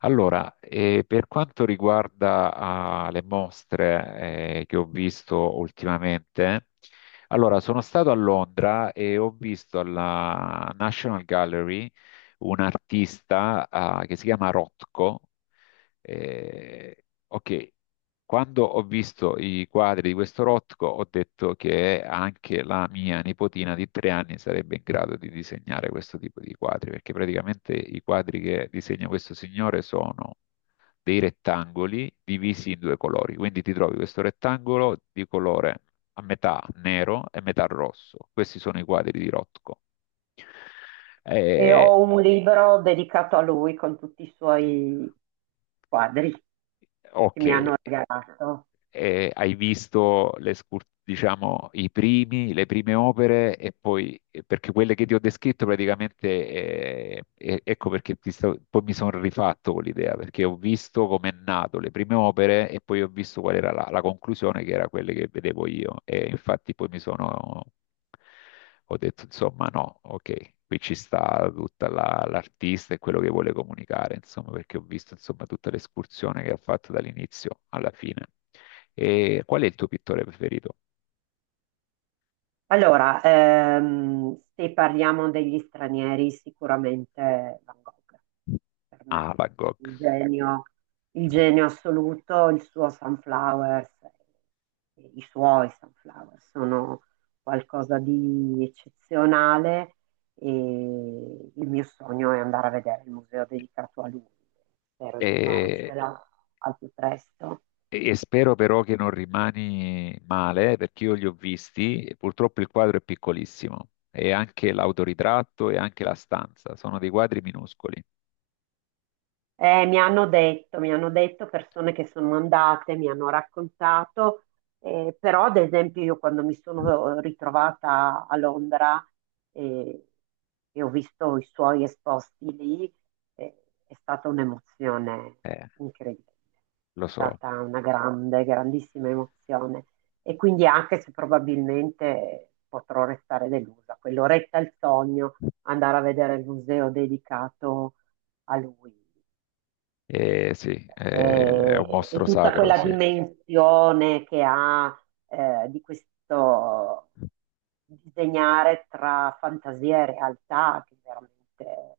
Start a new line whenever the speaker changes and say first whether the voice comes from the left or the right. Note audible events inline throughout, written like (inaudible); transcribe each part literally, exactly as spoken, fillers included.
left: Allora, eh, per quanto riguarda, ah, le mostre, eh, che ho visto ultimamente, allora sono stato a Londra e ho visto alla National Gallery un artista, ah, che si chiama Rothko. Eh, ok, quando ho visto i quadri di questo Rothko, ho detto che anche la mia nipotina di tre anni sarebbe in grado di disegnare questo tipo di quadri, perché praticamente i quadri che disegna questo signore sono dei rettangoli divisi in due colori. Quindi ti trovi questo rettangolo di colore a metà nero e metà rosso. Questi sono i quadri di Rothko.
right: E
left: Eh,
right: ho un libro dedicato a lui con tutti i suoi quadri che
left: ok,
right: mi hanno regalato.
left: eh, hai visto le scur- diciamo, i primi, le prime opere e poi, eh, perché quelle che ti ho descritto praticamente, eh, eh, ecco perché ti sto- poi mi sono rifatto con l'idea, perché ho visto com'è nato le prime opere e poi ho visto qual era la, la conclusione, che era quelle che vedevo io. E infatti poi mi sono, ho detto, insomma, no, ok. Qui ci sta tutta la- l'artista e quello che vuole comunicare, insomma, perché ho visto, insomma, tutta l'escursione che ha fatto dall'inizio alla fine. E qual è il tuo pittore preferito?
right: Allora, ehm, se parliamo degli stranieri, sicuramente Van Gogh, per me,
left: Ah, Van Gogh.
right: il genio, il genio assoluto, il suo Sunflowers, eh, i suoi Sunflowers sono qualcosa di eccezionale e il mio sogno è andare a vedere il museo dedicato a lui. Spero di
left: E,
right: farcela al più presto.
left: e spero però che non rimani male, perché io li ho visti e purtroppo il quadro è piccolissimo. E anche l'autoritratto e anche la stanza sono dei quadri minuscoli.
right: Eh, mi hanno detto, mi hanno detto persone che sono andate, mi hanno raccontato, eh, però ad esempio io quando mi sono ritrovata a Londra eh, e ho visto i suoi esposti lì, eh, è stata un'emozione
left: Eh,
right: incredibile,
left: lo
right: è
left: so.
right: stata una grande, grandissima emozione e quindi anche se probabilmente potrò restare delusa, quell'oretta è il sogno, andare a vedere il museo dedicato a lui,
left: Eh, sì, eh, è un
right: e, e
left: mostro
right: tutta
left: sacro,
right: quella
left: sì.
right: dimensione che ha eh, di questo disegnare tra fantasia e realtà, che è veramente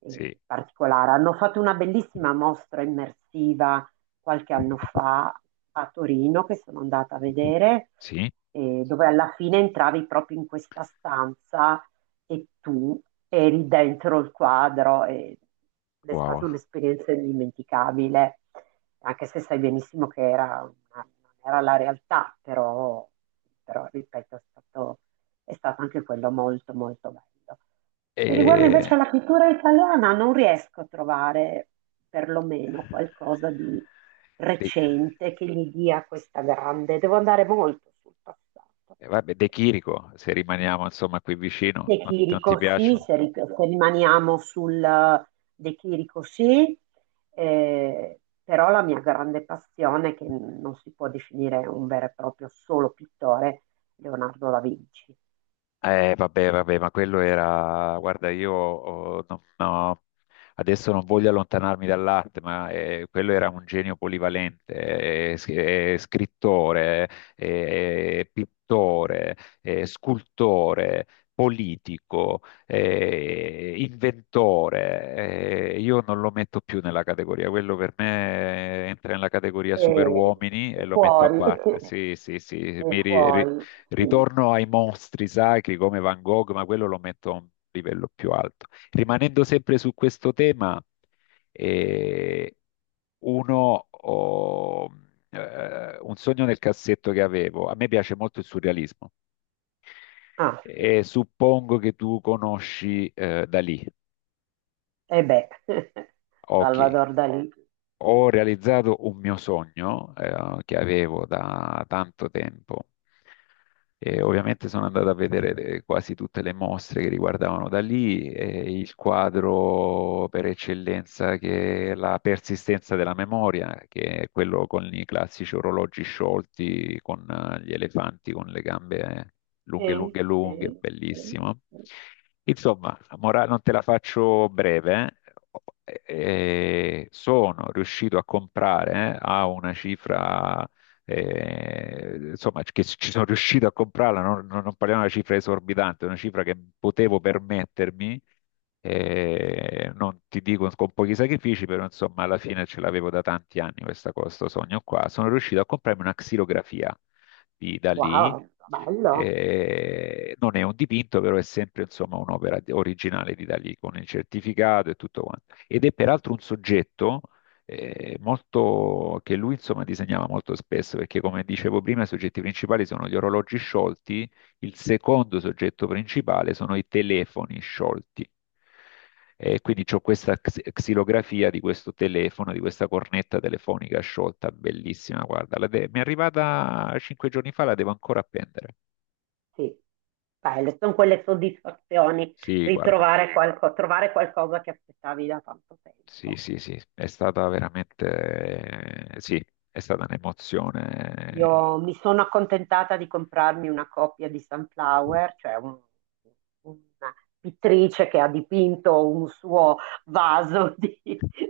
right: eh,
left: Sì,
right: particolare. Hanno fatto una bellissima mostra immersiva qualche anno fa a Torino, che sono andata a vedere,
left: sì,
right: eh, dove alla fine entravi proprio in questa stanza e tu eri dentro il quadro e ed è stata
left: wow.
right: un'esperienza indimenticabile, anche se sai benissimo che era una- non era la realtà, però, però, ripeto, è stato, è stato anche quello molto molto bello. E riguardo invece
left: E,
right: alla pittura italiana, non riesco a trovare perlomeno qualcosa di
left: De,
right: recente che gli dia questa grande, devo andare molto sul passato.
left: eh, vabbè, De Chirico, se rimaniamo insomma qui vicino,
right: De
left: non, non ti
right: Chirico sì,
left: piace?
right: se, ri- se rimaniamo sul eh, De Chirico sì, eh, però la mia grande passione, che non si può definire un vero e proprio solo pittore, Leonardo da Vinci.
left: Eh, vabbè, vabbè, ma quello era, guarda, io oh, no- no, adesso non voglio allontanarmi dall'arte, ma eh, quello era un genio polivalente, eh, s- eh, scrittore, eh, pittore, eh, scultore, politico, eh, inventore. Eh, io non lo metto più nella categoria, quello per me eh, entra nella categoria
right: E,
left: superuomini e
right: e
left: lo metto a
right: fuori,
left: parte.
right: (laughs)
left: Sì, sì, sì,
right: e
left: mi ri- ri-
right: fuori, sì.
left: Ritorno ai mostri sacri come Van Gogh, ma quello lo metto a un livello più alto. Rimanendo sempre su questo tema, eh, uno, oh, eh, un sogno nel cassetto che avevo, a me piace molto il surrealismo
right: Ah, sì.
left: e suppongo che tu conosci eh, Dalì.
right: E beh, (laughs)
left: Ok,
right: Salvador Dalì.
left: ho realizzato un mio sogno, eh, che avevo da tanto tempo. E ovviamente sono andato a vedere le- quasi tutte le mostre che riguardavano da lì, e il quadro per eccellenza che è la persistenza della memoria, che è quello con i classici orologi sciolti, con eh, gli elefanti con le gambe eh, lunghe,
right: Sì,
left: lunghe, lunghe,
right: sì, sì,
left: bellissimo.
right: sì.
left: Insomma, la mora- non te la faccio breve, eh. Eh, sono riuscito a comprare eh, a una cifra, eh, insomma, che ci sono riuscito a comprarla, non, non- non parliamo di una cifra esorbitante, una cifra che potevo permettermi, eh, non ti dico con pochi sacrifici, però insomma alla fine ce l'avevo da tanti anni questa, questo sogno qua, sono riuscito a comprarmi una xilografia di Dalì.
right: Wow, bello.
left: Eh, non è un dipinto, però è sempre insomma un'opera di- originale di Dalì con il certificato e tutto quanto. Ed è peraltro un soggetto eh, molto, che lui insomma disegnava molto spesso, perché come dicevo prima, i soggetti principali sono gli orologi sciolti, il secondo soggetto principale sono i telefoni sciolti. E quindi ho questa xi- xilografia di questo telefono, di questa cornetta telefonica sciolta, bellissima, guarda, la de- mi è arrivata cinque giorni fa, la devo ancora appendere.
right: Sì, Sai, le- sono quelle soddisfazioni
left: Sì,
right: di
left: guarda,
right: trovare qualco- trovare qualcosa che aspettavi da tanto
left: sì,
right: tempo.
left: sì, sì, è stata veramente, sì, è stata un'emozione.
right: Io mi sono accontentata di comprarmi una copia di Sunflower, cioè un- una pittrice che ha dipinto un suo vaso (laughs) di,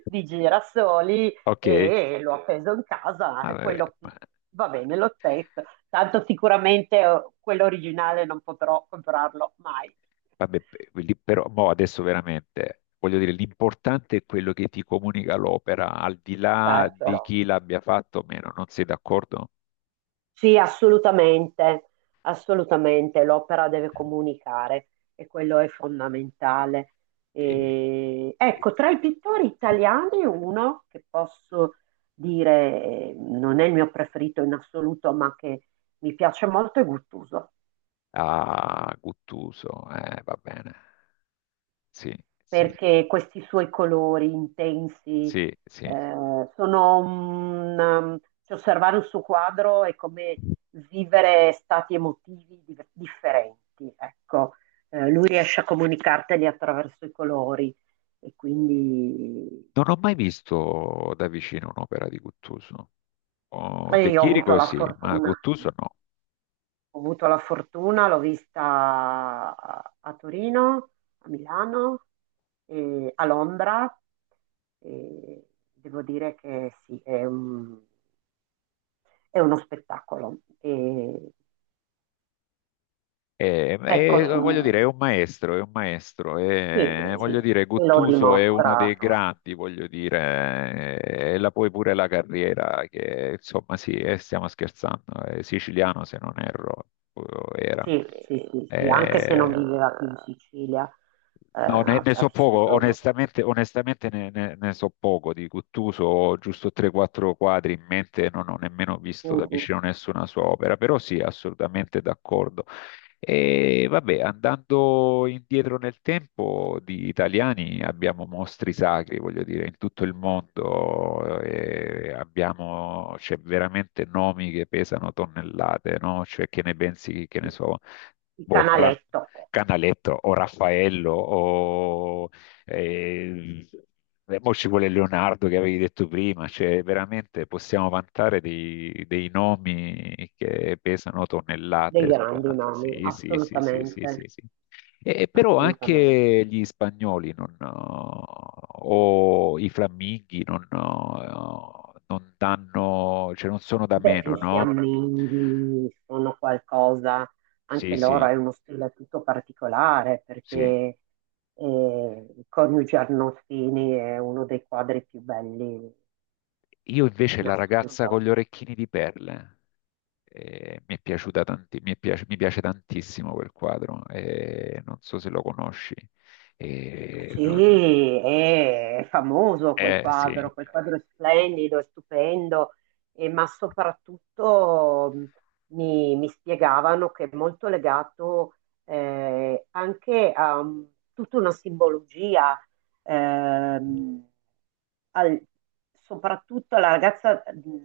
right: di girasoli
left: Ok,
right: e l'ho appeso in casa.
left: ma-
right: E
left: eh,
right: quello va bene lo stesso, tanto sicuramente eh, quello originale non potrò comprarlo mai.
left: Vabbè, pe- lì però mo adesso veramente voglio dire, l'importante è quello che ti comunica l'opera, al di là
right: Certo.
left: di
right: Però
left: chi l'abbia fatto o meno, non sei d'accordo?
right: sì, assolutamente, assolutamente, l'opera deve comunicare e quello è fondamentale.
left: E-
right: E,
left: e-
right: ecco, tra i pittori italiani uno che posso dire eh, non è il mio preferito in assoluto, ma che mi piace molto è Guttuso.
left: Ah, Guttuso, eh, va bene. Sì, sì,
right: Perché questi suoi colori intensi
left: sì, sì.
right: eh, sono un, um, cioè, osservare un suo quadro è come vivere stati emotivi di- differenti, ecco. Eh, lui riesce a comunicarteli attraverso i colori e quindi
left: Non ho mai visto da vicino un'opera di Guttuso. Oh,
right: e
left: De
right: io ho avuto
left: Chirico
right: la
left: sì, ma
right: fortuna.
left: Guttuso no.
right: Ho avuto la fortuna, l'ho vista a, a Torino, a Milano, e a Londra e devo dire che sì, è un- è uno spettacolo. E,
left: E,
right: ecco,
left: e, voglio dire,
right: mm,
left: è un maestro, è un maestro,
right: sì,
left: e,
right: sì,
left: voglio dire,
right: e lo quello è vero,
left: Guttuso è uno dei
right: dimostra.
left: grandi, voglio dire, e e la poi pure la carriera, che insomma sì, eh, stiamo scherzando, è siciliano se non erro, eh, era.
right: Sì, sì, sì, sì, anche se
left: Eh,
right: non viveva più in Sicilia, eh,
left: No, ne,
right: ha,
left: ne
right: ha
left: so poco,
right: vissuto
left: onestamente, onestamente ne, ne- ne so poco di Guttuso, ho giusto tre quattro quadri in mente, non ho nemmeno visto da
right: un- un-
left: vicino nessuna sua opera, però sì, assolutamente d'accordo. E vabbè, andando indietro nel tempo, di italiani abbiamo mostri sacri, voglio dire, in tutto il mondo, eh, abbiamo, c'è veramente nomi che pesano tonnellate, no? Cioè, che ne pensi, che ne so,
right: il
left: boh,
right: canaletto,
left: Canaletto o Raffaello o eh, e poi ci vuole Leonardo che avevi detto prima, cioè veramente possiamo vantare dei, dei nomi che pesano
right: dei
left: tonnellate sulla...
right: grandi nomi,
left: Sì, sì, sì, sì, sì, sì,
right: assolutamente,
left: sì. E, però
right: assolutamente.
left: anche gli spagnoli non, eh, o i fiamminghi non, eh, non danno, cioè non sono da
right: Beh,
left: meno,
right: i
left: no?
right: fiamminghi sono qualcosa,
left: Sì,
right: anche loro
left: sì,
right: è uno stile tutto particolare perché
left: sì.
right: eh, il coniuge Arnolfini è uno dei quadri più belli
left: Io invece
right: in
left: la ragazza
right: assoluto.
left: con gli orecchini di perle, eh, mi è piaciuta tanti- mi è piace, mi piace tantissimo quel quadro, eh, non so se lo conosci. Eh, no, no.
right: Sì, è famoso quel
left: Eh, sì.
right: quadro, quel quadro è splendido, è stupendo, e- ma soprattutto mh, mi, mi spiegavano che è molto legato eh, anche a mh, tutta una simbologia, ehm, al- soprattutto alla ragazza mh,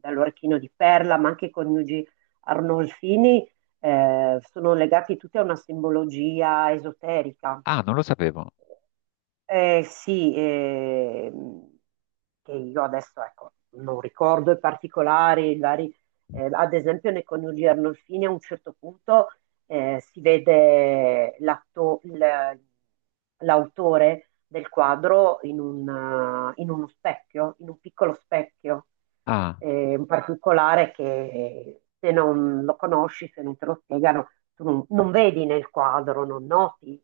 right: dall'orecchino di perla, ma anche i coniugi Arnolfini eh, sono legati tutti a una simbologia esoterica.
left: Ah, non lo sapevo.
right: Eh, sì, ehm, che io adesso ecco, non ricordo i particolari, magari, eh, ad esempio nei coniugi Arnolfini a un certo punto eh, si vede l'atto- il- l'autore del quadro in, un, eh, in uno specchio, in un piccolo specchio,
left: Ah,
right: eh, un particolare che eh, se non lo conosci, se non te lo spiegano, tu non, non vedi nel quadro, non noti.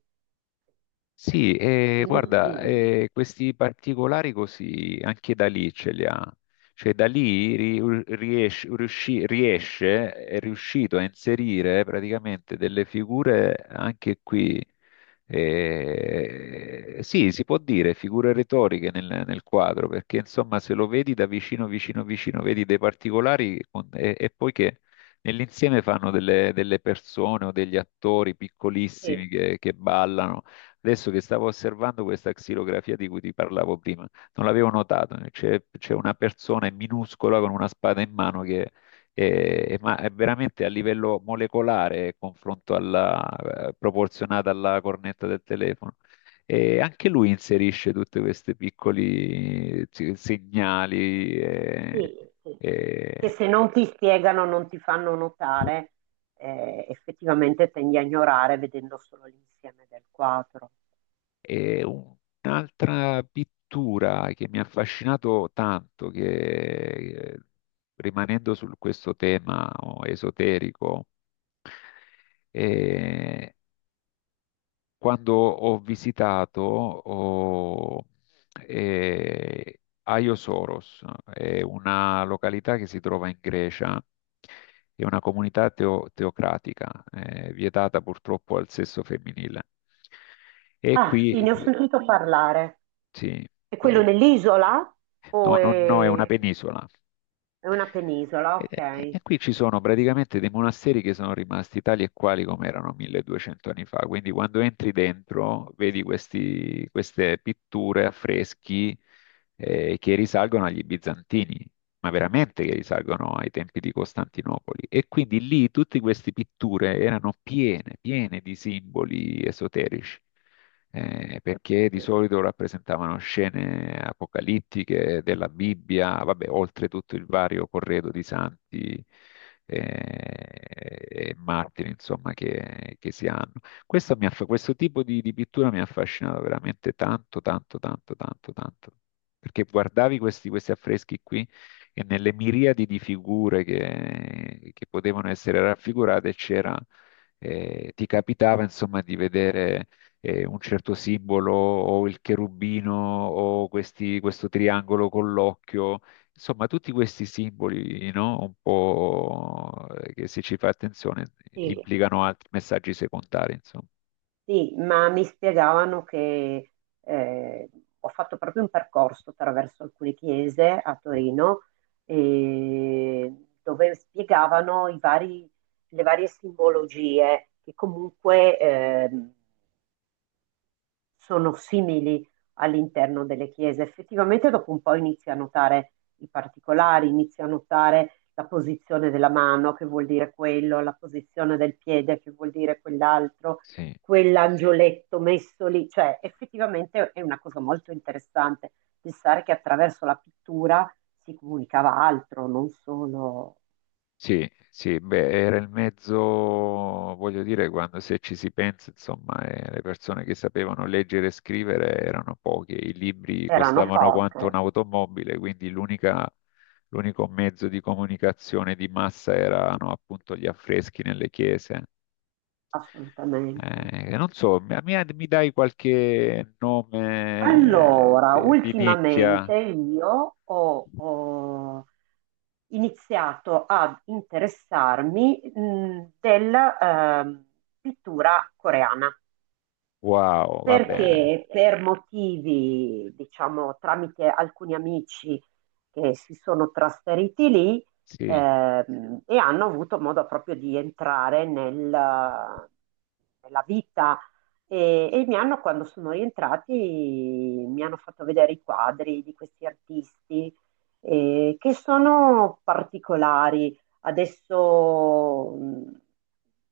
left: Sì, eh, guarda,
right: Quindi
left: eh, questi particolari così anche da lì ce li ha. Cioè da lì ri- riesce, riusci- riesce- è riuscito a inserire praticamente delle figure anche qui, eh, sì, si può dire figure retoriche nel, nel quadro, perché insomma se lo vedi da vicino, vicino, vicino, vedi dei particolari con- e, e poi che nell'insieme fanno delle, delle persone o degli attori piccolissimi
right: sì, sì,
left: che che ballano. Adesso che stavo osservando questa xilografia di cui ti parlavo prima, non l'avevo notato, eh, c'è c'è una persona minuscola con una spada in mano che è, è, ma è veramente a livello molecolare confronto alla, eh, proporzionata alla cornetta del telefono. E anche lui inserisce tutti questi piccoli eh, segnali. eh,
right: sì, sì. Che
left: eh,
right: se non ti spiegano, non ti fanno notare, eh, effettivamente tendi a ignorare vedendo solo l'insieme del quadro.
left: E un'altra pittura che mi ha affascinato tanto, che eh, rimanendo su questo tema oh, esoterico, eh, quando ho visitato oh, eh, Aio Soros, è una località che si trova in Grecia, è una comunità teo- teocratica, eh, vietata purtroppo al sesso femminile. E
right: Ah, sì,
left: qui,
right: ne ho quello sentito qui parlare.
left: sì,
right: È quello nell'isola o
left: No, non, no, è una
right: è,
left: penisola.
right: è una penisola?
left: E, e-
right: Ok.
left: e qui ci sono praticamente dei monasteri che sono rimasti tali e quali come erano milleduecento anni fa. Quindi quando entri dentro vedi questi- queste pitture, affreschi eh, che risalgono agli bizantini, ma veramente che risalgono ai tempi di Costantinopoli. E quindi lì tutte queste pitture erano piene, piene di simboli esoterici eh, perché di
right: Sì,
left: solito rappresentavano scene apocalittiche della Bibbia, vabbè, oltre tutto il vario corredo di santi eh, e martiri, insomma, che, che si hanno. Questo, mi aff- questo tipo di, di pittura mi ha affascinato veramente tanto, tanto, tanto, tanto, tanto, perché guardavi questi, questi affreschi qui e nelle miriadi di figure che, che potevano essere raffigurate c'era, eh, ti capitava, insomma, di vedere eh, un certo simbolo o il cherubino o questi- questo triangolo con l'occhio, insomma tutti questi simboli, no? Un po' eh, che se ci fai attenzione
right: sì,
left: implicano altri messaggi secondari, insomma.
right: sì, ma mi spiegavano che eh, ho fatto proprio un percorso attraverso alcune chiese a Torino eh, dove spiegavano i vari- le varie simbologie che comunque ehm, sono simili all'interno delle chiese. Effettivamente dopo un po' inizia a notare i particolari, inizia a notare la posizione della mano, che vuol dire quello, la posizione del piede, che vuol dire quell'altro,
left: Sì.
right: quell'angioletto messo lì. Cioè, effettivamente è una cosa molto interessante pensare che attraverso la pittura si comunicava altro, non solo
left: Sì, sì, beh, era il mezzo, voglio dire, quando se ci si pensa, insomma, eh, le persone che sapevano leggere e scrivere erano poche, i libri
right: erano
left: costavano quanto
right: poche,
left: un'automobile, quindi l'unica- l'unico mezzo di comunicazione di massa erano appunto gli affreschi nelle chiese.
right: assolutamente.
left: Eh, non so, mi, mi- mi dai qualche nome eh,
right: Allora,
left: di, di nicchia?
right: ultimamente io ho, ho iniziato ad interessarmi mh, della ehm, pittura coreana.
left: Wow, va bene,
right: Perché per motivi, diciamo, tramite alcuni amici che si sono trasferiti lì,
left: sì.
right: ehm, e hanno avuto modo proprio di entrare nel- nella vita e, e mi hanno, quando sono rientrati, mi hanno fatto vedere i quadri di questi artisti eh, che sono particolari. Adesso mh,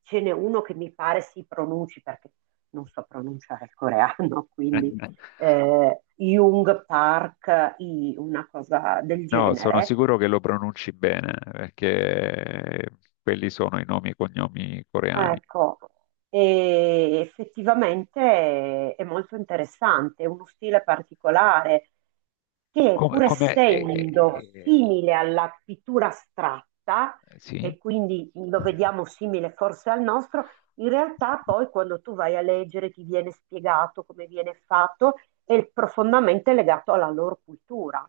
right: ce n'è uno che mi pare si pronunci perché non so pronunciare il coreano, (laughs) quindi
left: (laughs)
right: eh, Jung Park, I, una cosa del
left: No, sono
right: genere.
left: sicuro che lo pronunci bene, perché quelli sono i nomi e cognomi coreani.
right: Ecco, e effettivamente è, è molto interessante, è uno stile particolare che
left: Come,
right: pur
left: come- eh,
right: essendo
left: eh,
right: simile alla pittura astratta,
left: eh, sì?
right: e quindi lo vediamo simile forse al nostro, in realtà poi quando tu vai a leggere ti viene spiegato come viene fatto, è profondamente legato alla loro cultura,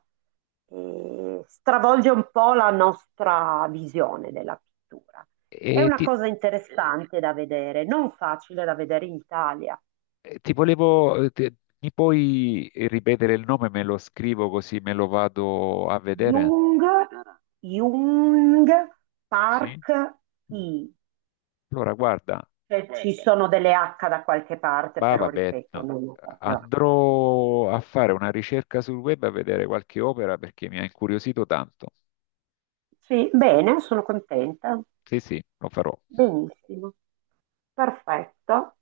right: eh, stravolge un po' la nostra visione della pittura. È
left: E
right: una
left: ti,
right: cosa interessante da vedere, non facile da vedere in Italia.
left: eh, ti volevo, ti- mi puoi ripetere il nome? Me lo scrivo così me lo vado a vedere?
right: Jung, Jung,
left: Sì?
right: Park, I.
left: Allora, guarda,
right: Cioè, ci sono delle acca da qualche parte,
left: bah,
right: però
left: vabbè,
right: ripeto,
left: no.
right: non ho proprio.
left: Andrò a fare una ricerca sul web a vedere qualche opera perché mi ha incuriosito tanto.
right: Sì, bene, sono contenta.
left: Sì, sì, lo farò.
right: Benissimo. Perfetto.